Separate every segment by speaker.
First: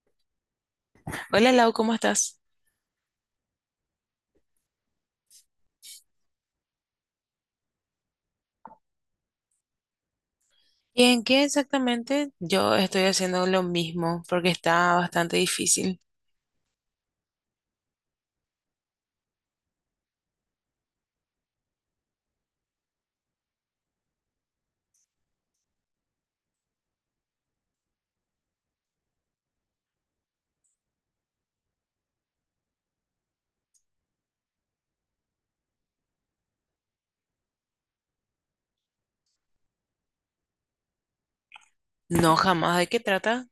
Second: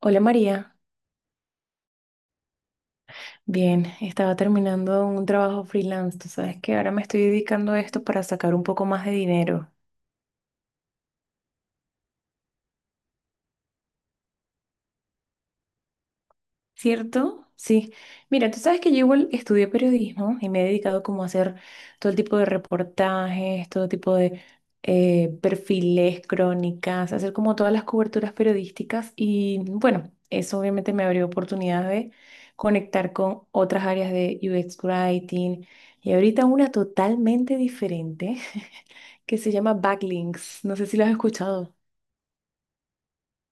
Speaker 1: Hola María,
Speaker 2: Hola Lau, ¿cómo estás?
Speaker 1: bien, estaba terminando un trabajo freelance, tú sabes que ahora me estoy dedicando a esto para sacar un poco más de dinero,
Speaker 2: ¿Y en qué exactamente? Yo estoy haciendo lo mismo porque está bastante difícil.
Speaker 1: ¿cierto? Sí, mira, tú sabes que yo igual estudié periodismo y me he dedicado como a hacer todo el tipo de reportajes, todo tipo de perfiles, crónicas, hacer como todas las coberturas periodísticas y bueno, eso obviamente me abrió oportunidad de conectar con otras áreas de UX Writing y ahorita una totalmente diferente. Que se llama backlinks. No sé si lo has escuchado.
Speaker 2: No, jamás. ¿De qué trata?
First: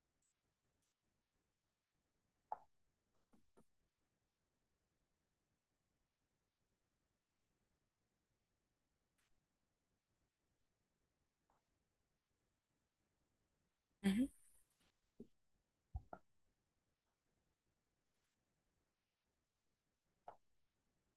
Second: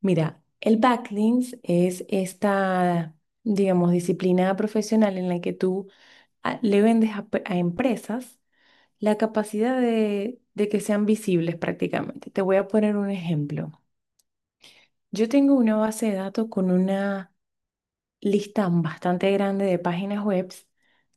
Speaker 1: Mira, el backlinks es esta, digamos, disciplina profesional en la que tú le vendes a empresas la capacidad de que sean visibles prácticamente. Te voy a poner un ejemplo.
Speaker 2: Ujú.
Speaker 1: Yo tengo una base de datos con una lista bastante grande de páginas web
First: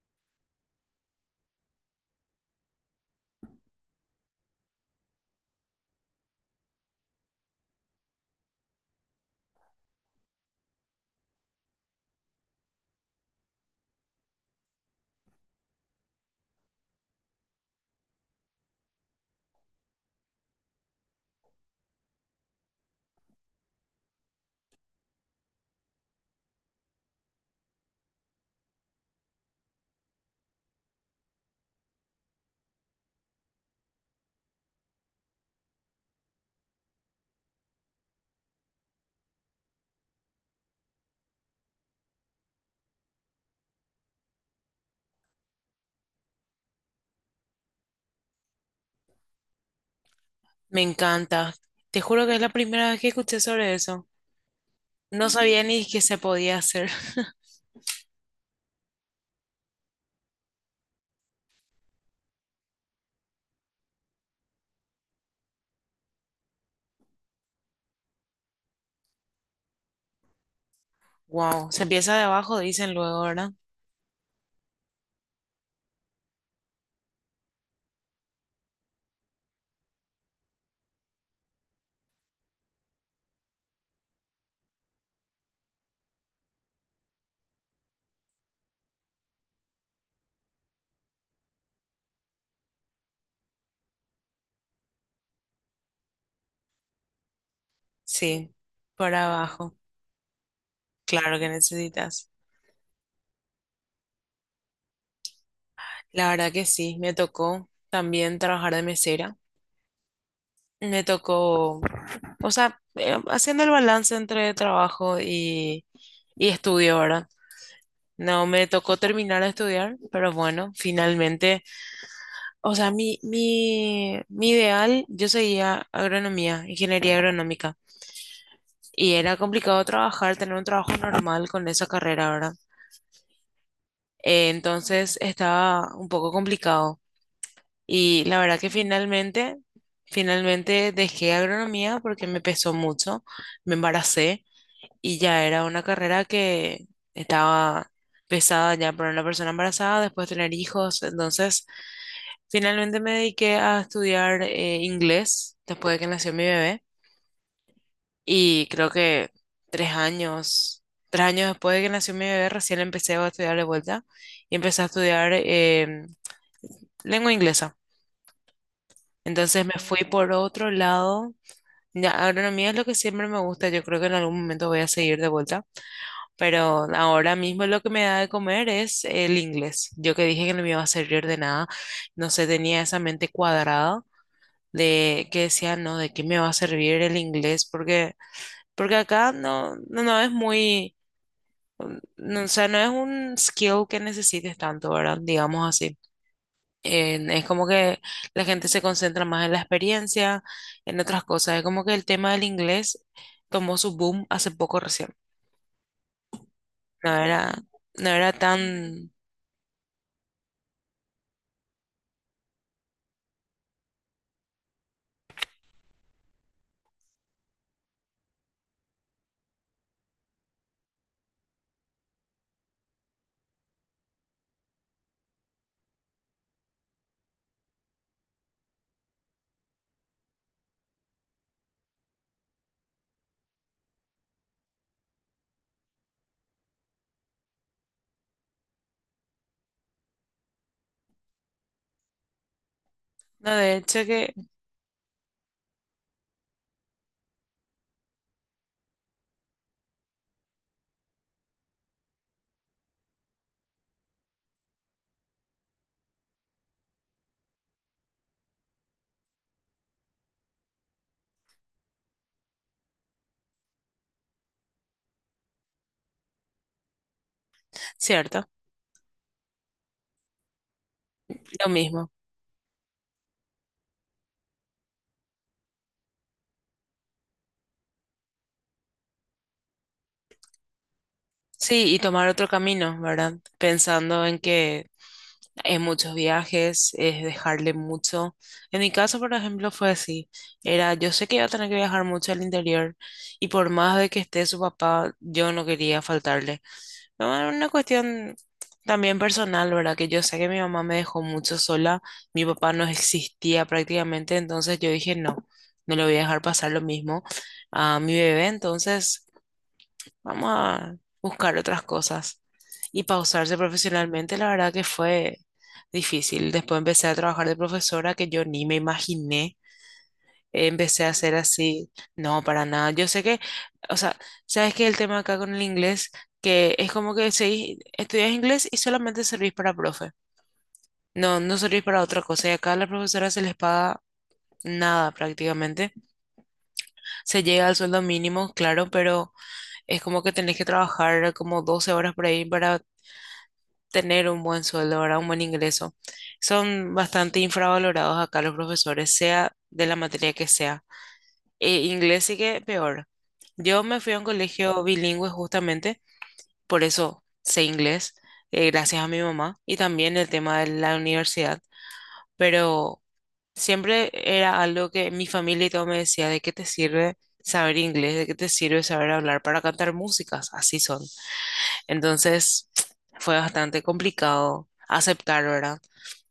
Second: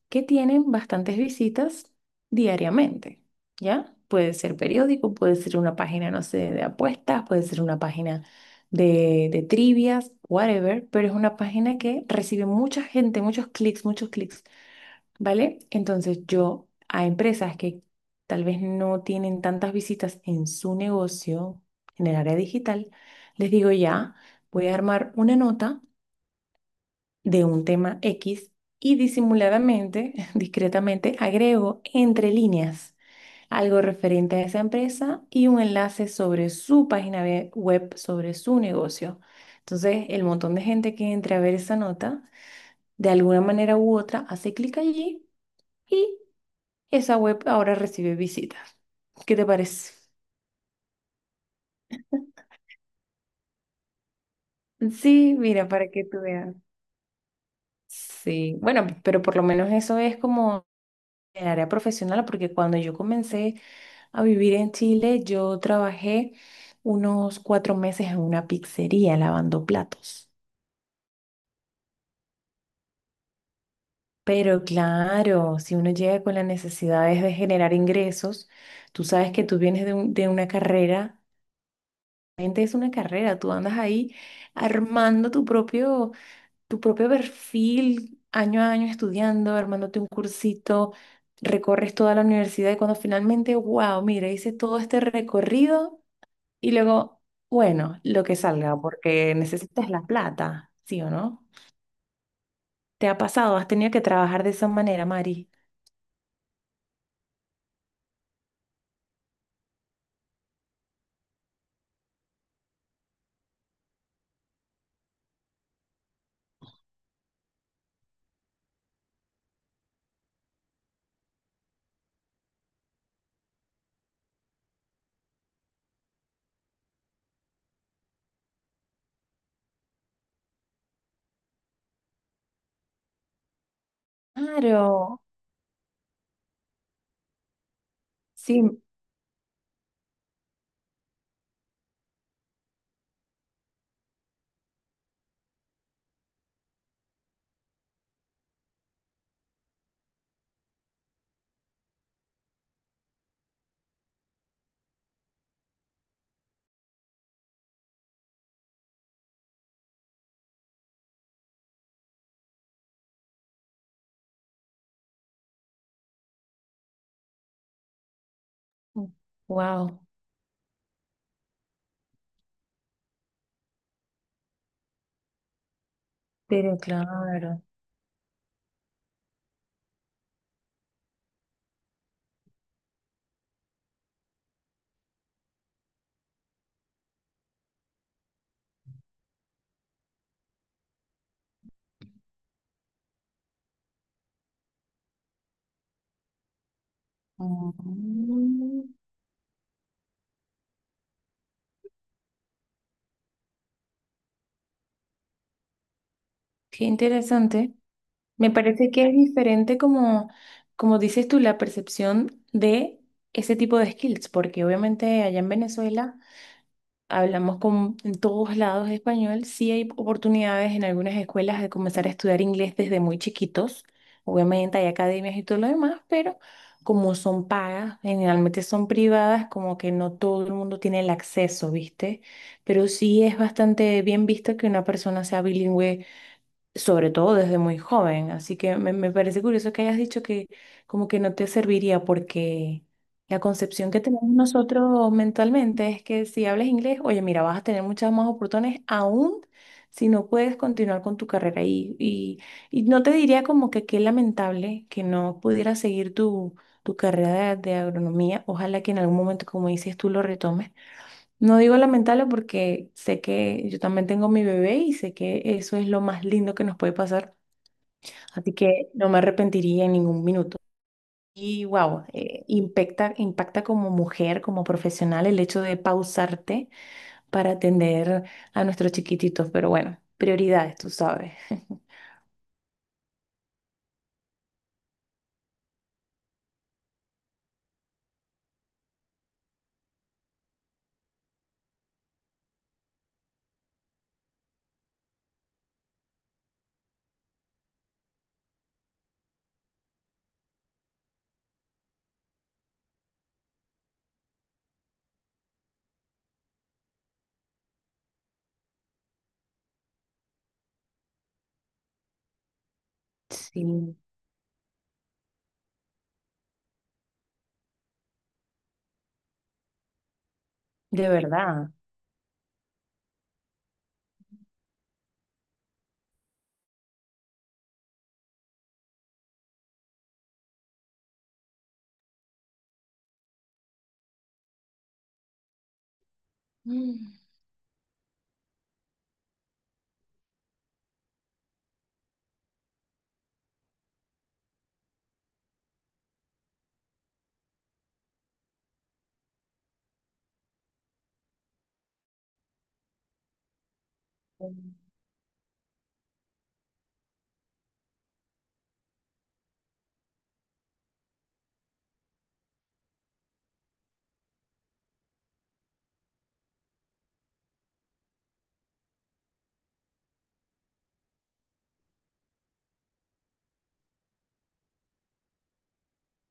Speaker 1: que tienen bastantes visitas diariamente, ¿ya? Puede ser periódico, puede ser una página, no sé, de apuestas, puede ser una página de trivias, whatever, pero es una página que recibe mucha gente, muchos clics, ¿vale? Entonces yo a empresas que tal vez no tienen tantas visitas en su negocio, en el área digital, les digo ya, voy a armar una nota de un tema X y disimuladamente, discretamente, agrego entre líneas algo referente a esa empresa y un enlace sobre su página web, sobre su negocio. Entonces, el montón de gente que entre a ver esa nota, de alguna manera u otra, hace clic allí y esa web ahora recibe visitas. ¿Qué te parece?
Speaker 2: Me encanta. Te juro que es la primera vez que escuché sobre eso. No
Speaker 1: Sí,
Speaker 2: sabía
Speaker 1: mira,
Speaker 2: ni
Speaker 1: para
Speaker 2: que
Speaker 1: que
Speaker 2: se
Speaker 1: tú veas.
Speaker 2: podía hacer.
Speaker 1: Sí, bueno, pero por lo menos eso es como el área profesional, porque cuando yo comencé a vivir en Chile, yo trabajé unos 4 meses en una pizzería lavando platos.
Speaker 2: Wow. Se empieza de abajo, dicen luego, ¿verdad?
Speaker 1: Pero claro, si uno llega con las necesidades de generar ingresos, tú sabes que tú vienes de una carrera, realmente es una carrera, tú andas ahí armando tu propio perfil, año a año estudiando, armándote un cursito, recorres toda la universidad y cuando finalmente, wow, mira, hice todo este recorrido. Y luego, bueno, lo que
Speaker 2: Sí,
Speaker 1: salga,
Speaker 2: por
Speaker 1: porque
Speaker 2: abajo.
Speaker 1: necesitas la plata, ¿sí o
Speaker 2: Claro
Speaker 1: no?
Speaker 2: que necesitas.
Speaker 1: ¿Te ha pasado? ¿Has tenido que trabajar de esa manera, Mari?
Speaker 2: La verdad que sí, me tocó también trabajar de mesera. Me tocó. O sea, haciendo el balance entre trabajo y estudio, ¿verdad? No me tocó terminar de estudiar, pero bueno, finalmente, o sea, mi ideal, yo seguía agronomía, ingeniería agronómica, y era complicado trabajar, tener un trabajo normal con esa carrera, ¿verdad? Entonces
Speaker 1: Claro,
Speaker 2: estaba un poco complicado. Y la verdad que
Speaker 1: sí.
Speaker 2: finalmente dejé agronomía porque me pesó mucho, me embaracé y ya era una carrera que estaba pesada ya para una persona embarazada, después tener hijos. Entonces, finalmente me dediqué a estudiar inglés después de que nació mi bebé y creo que tres años, 3 años después de que nació mi bebé, recién empecé a estudiar de vuelta y empecé a estudiar lengua inglesa. Entonces me fui
Speaker 1: Wow,
Speaker 2: por otro lado. Ya, agronomía es lo que siempre me gusta. Yo creo que en algún momento voy a seguir de vuelta.
Speaker 1: pero
Speaker 2: Pero ahora
Speaker 1: claro.
Speaker 2: mismo lo que me da de comer es el inglés. Yo que dije que no me iba a servir de nada, no sé, tenía esa mente cuadrada de que decía, no, ¿de qué me va a servir el inglés? Porque acá no es muy, mm, no, o sea, no es un skill que necesites tanto, ¿verdad? Digamos así. Es como que la gente se
Speaker 1: Mm,
Speaker 2: concentra más en la experiencia, en otras cosas. Es como que el tema del inglés tomó su boom hace poco recién.
Speaker 1: qué
Speaker 2: No era,
Speaker 1: interesante.
Speaker 2: no era
Speaker 1: Me parece que
Speaker 2: tan...
Speaker 1: es diferente como, como dices tú, la percepción de ese tipo de skills, porque obviamente allá en Venezuela hablamos con en todos lados español, sí hay oportunidades en algunas escuelas de comenzar a estudiar inglés desde muy chiquitos. Obviamente hay academias y todo lo demás, pero como son pagas, generalmente son privadas, como que no todo el mundo tiene el acceso, ¿viste? Pero sí es bastante bien visto que una persona sea bilingüe sobre todo desde muy joven. Así que me parece curioso que hayas dicho que como que no te serviría porque la
Speaker 2: No, de
Speaker 1: concepción que
Speaker 2: hecho
Speaker 1: tenemos
Speaker 2: que,
Speaker 1: nosotros mentalmente es que si hablas inglés, oye, mira, vas a tener muchas más oportunidades aún si no puedes continuar con tu carrera. Y no te diría como que qué lamentable que no pudieras seguir tu, tu carrera de agronomía. Ojalá que en algún momento, como dices, tú lo retomes. No digo lamentarlo porque sé que yo también tengo mi bebé y sé que eso es lo más lindo que nos puede pasar,
Speaker 2: cierto,
Speaker 1: así que no me arrepentiría en ningún minuto. Y
Speaker 2: lo
Speaker 1: wow,
Speaker 2: mismo.
Speaker 1: impacta, impacta como mujer, como profesional, el hecho de pausarte para atender a nuestros chiquititos, pero bueno, prioridades, tú sabes.
Speaker 2: Sí, y tomar otro camino, ¿verdad? Pensando en que hay muchos viajes, es dejarle mucho. En mi caso, por ejemplo, fue así. Era, yo sé que iba a tener que viajar mucho al interior y por más de que esté su papá, yo no quería faltarle. No, era una cuestión también personal, ¿verdad? Que yo sé que mi mamá me dejó mucho sola, mi papá no existía prácticamente, entonces yo dije, no, no le voy a dejar pasar lo mismo a mi bebé, entonces... Vamos a buscar otras cosas. Y pausarse
Speaker 1: Sí,
Speaker 2: profesionalmente, la verdad que fue difícil. Después empecé a trabajar de profesora que yo ni me imaginé. Empecé a
Speaker 1: de
Speaker 2: hacer
Speaker 1: verdad.
Speaker 2: así, no, para nada. Yo sé que, o sea, sabes que el tema acá con el inglés, que es como que estudias inglés y solamente servís para profe. No, no servís para otra cosa. Y acá a las profesoras se les paga nada prácticamente.
Speaker 1: Mm.
Speaker 2: Se llega al sueldo mínimo, claro, pero es como que tenés que trabajar como 12 horas por ahí para tener un buen sueldo, ¿verdad? Un buen ingreso. Son bastante infravalorados acá los profesores, sea de la materia que sea. Inglés sí que peor. Yo me fui a un colegio bilingüe justamente, por eso sé inglés, gracias a mi mamá y también el tema de la universidad, pero siempre era algo que mi familia y todo me decía, ¿de qué te sirve saber inglés? ¿De qué te sirve saber hablar para cantar músicas? Así son. Entonces fue bastante complicado aceptar, ¿verdad?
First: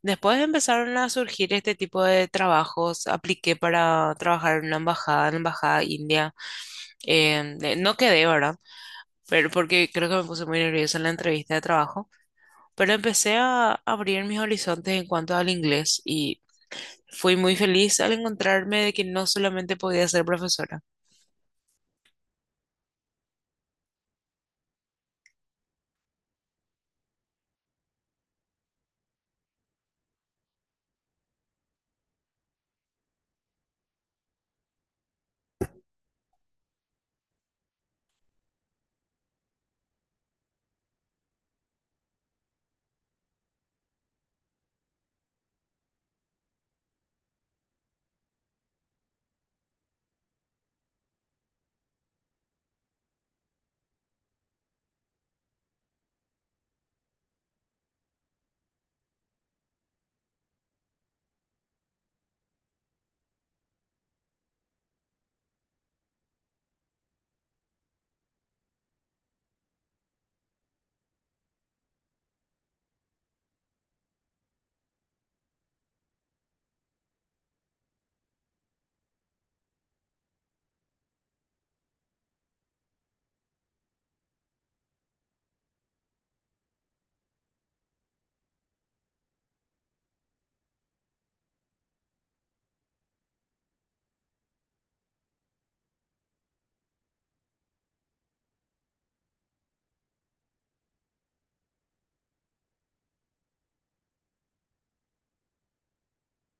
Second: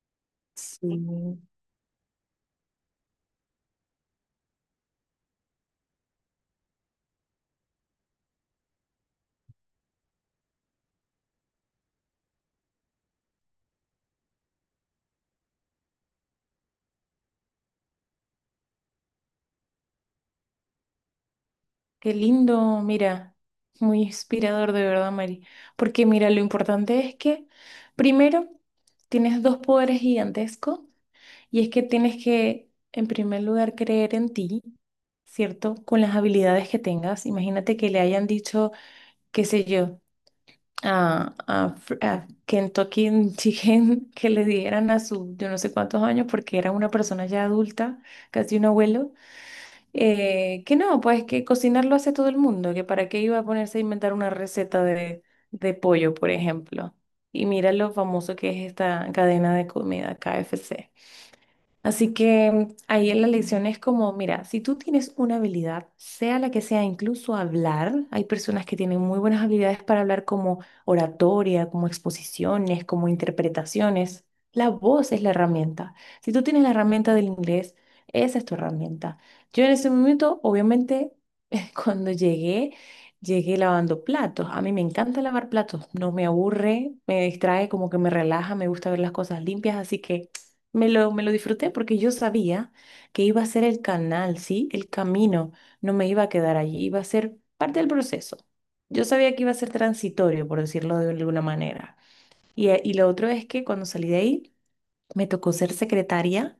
Speaker 2: Después empezaron a
Speaker 1: Sí.
Speaker 2: surgir este tipo de trabajos. Apliqué para trabajar en una embajada, en la embajada india. No quedé, ¿verdad? Pero porque creo que me puse muy nerviosa en la entrevista de trabajo. Pero empecé a abrir mis horizontes en cuanto al inglés y fui muy feliz al encontrarme de que no solamente podía ser profesora.
Speaker 1: Qué lindo, mira, muy inspirador de verdad, Mari. Porque mira, lo importante es que primero tienes dos poderes gigantescos y es que tienes que, en primer lugar, creer en ti, ¿cierto? Con las habilidades que tengas. Imagínate que le hayan dicho, qué sé yo, a Kentucky Chicken que le dieran a su, yo no sé cuántos años, porque era una persona ya adulta, casi un abuelo que no, pues que cocinar lo hace todo el mundo, que para qué iba a ponerse a inventar una receta de pollo, por ejemplo. Y mira lo famoso que es esta cadena de comida, KFC. Así que ahí en la lección es como, mira, si tú tienes una habilidad, sea la que sea, incluso hablar, hay personas que tienen muy buenas habilidades para hablar como oratoria, como exposiciones, como interpretaciones. La voz es la herramienta. Si tú tienes la herramienta del inglés, esa es tu herramienta. Yo en ese momento, obviamente, cuando llegué, llegué lavando platos. A mí me encanta lavar platos, no me aburre, me distrae, como que me relaja, me gusta ver las cosas limpias, así que me lo disfruté porque yo sabía que iba a ser el canal, ¿sí? El camino, no me iba a quedar allí, iba a ser parte del proceso. Yo sabía que iba a ser transitorio, por decirlo de alguna manera. Y lo otro es que cuando salí de ahí, me tocó ser secretaria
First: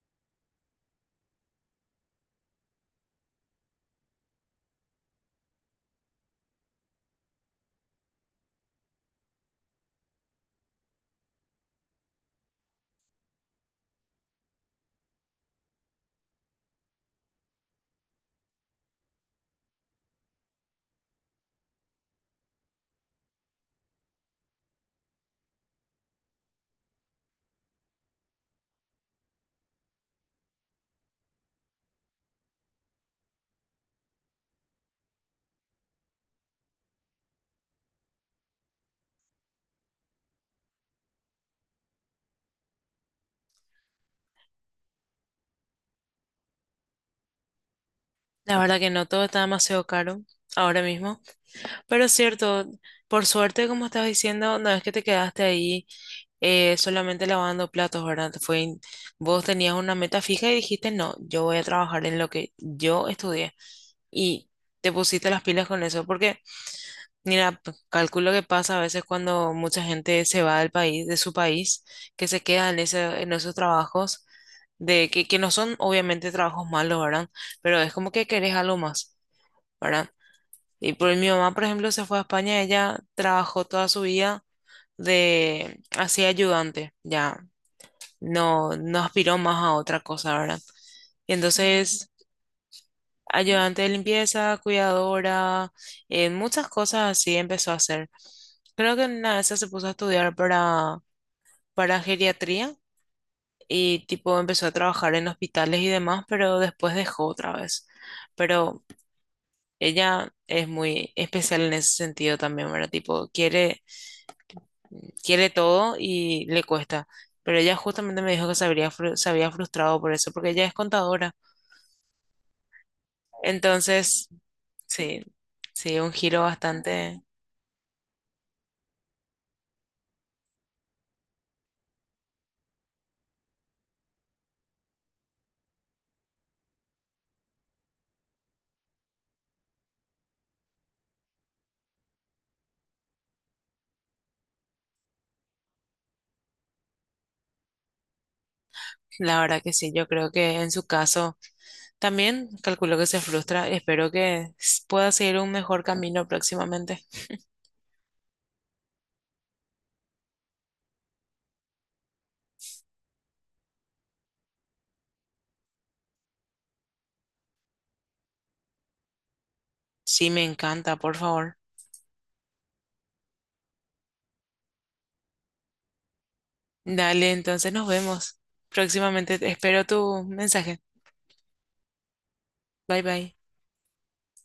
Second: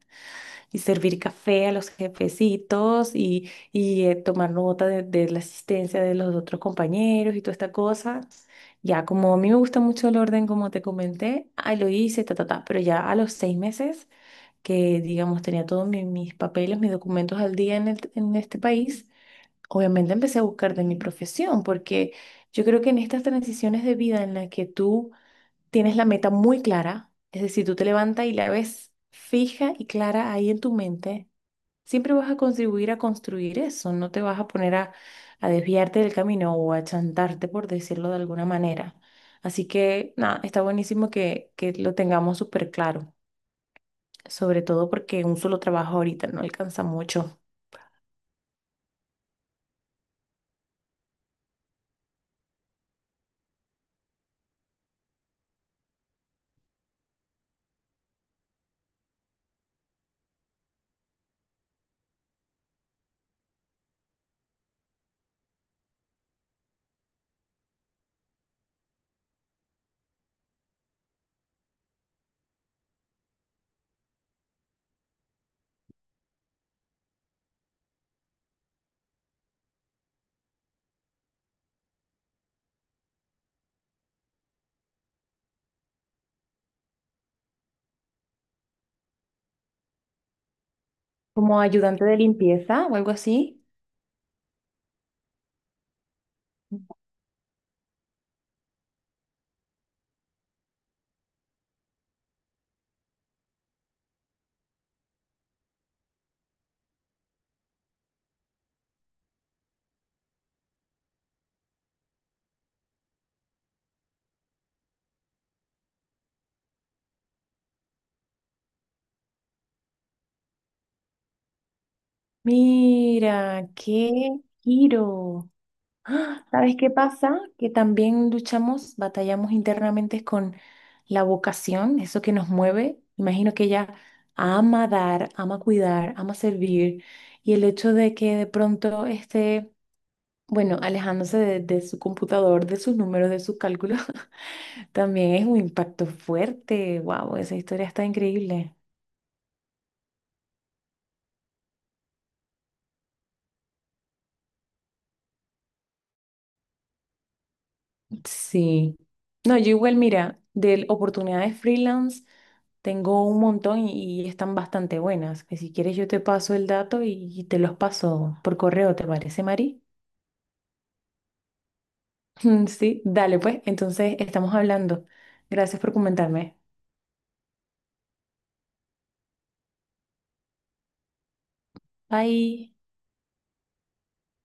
Speaker 1: y servir café a los jefecitos y tomar nota de la asistencia de los otros compañeros y toda esta cosa. Ya, como a mí me gusta mucho el orden, como te comenté, ahí lo hice, ta, ta, ta, pero ya a los 6 meses que, digamos, tenía todos mis papeles, mis documentos al día en, en este país, obviamente empecé a buscar de mi profesión, porque yo creo que en estas transiciones de vida en las que tú tienes la meta muy clara, es decir, tú te levantas y la ves fija y clara ahí en tu mente, siempre vas a contribuir a construir eso, no te vas a poner a desviarte del camino o a chantarte, por decirlo de alguna manera. Así que, nada, está buenísimo que lo tengamos súper claro, sobre todo porque un solo trabajo ahorita no alcanza mucho.
Speaker 2: La verdad que no, todo está demasiado caro ahora mismo. Pero es cierto, por suerte, como estás diciendo, no es que te quedaste ahí solamente lavando platos, ¿verdad? Vos tenías una meta fija y dijiste, no, yo voy a trabajar en lo que yo estudié. Y te pusiste las pilas con eso, porque, mira, calculo que pasa a veces cuando mucha gente se va del país, de su país, que se queda en ese, en esos trabajos, que no son obviamente trabajos malos, ¿verdad? Pero es como que querés algo más, ¿verdad? Y por mi mamá, por ejemplo, se fue a España, ella trabajó toda su vida de así ayudante, ya no, no aspiró más a otra cosa, ¿verdad? Y
Speaker 1: Como ayudante
Speaker 2: entonces,
Speaker 1: de limpieza o algo así.
Speaker 2: ayudante de limpieza, cuidadora, muchas cosas así empezó a hacer. Creo que en una de esas se puso a estudiar para geriatría y tipo empezó a trabajar en hospitales y demás, pero después dejó otra vez. Pero ella es muy especial en ese sentido también, ¿verdad? Tipo, quiere todo y le cuesta. Pero ella justamente me dijo que se había frustrado por eso, porque ella es contadora.
Speaker 1: Mira,
Speaker 2: Entonces,
Speaker 1: qué
Speaker 2: sí,
Speaker 1: giro.
Speaker 2: sí, un giro
Speaker 1: ¡Ah! ¿Sabes qué
Speaker 2: bastante.
Speaker 1: pasa? Que también luchamos, batallamos internamente con la vocación, eso que nos mueve. Imagino que ella ama dar, ama cuidar, ama servir. Y el hecho de que de pronto esté, bueno, alejándose de su computador, de sus números, de sus cálculos, también es un impacto fuerte. Wow, esa historia está increíble.
Speaker 2: La verdad que sí, yo creo que en su caso también calculo que se frustra. Espero que pueda seguir un mejor camino próximamente.
Speaker 1: Sí. No, yo igual, mira, de oportunidades freelance tengo un montón y están bastante buenas. Que si quieres yo te paso el dato y te los paso por correo, ¿te parece, Mari?
Speaker 2: Sí, me encanta, por favor.
Speaker 1: Sí, dale pues, entonces estamos hablando. Gracias por comentarme.
Speaker 2: Dale, entonces nos vemos. Próximamente espero tu mensaje.
Speaker 1: Bye.
Speaker 2: Bye bye.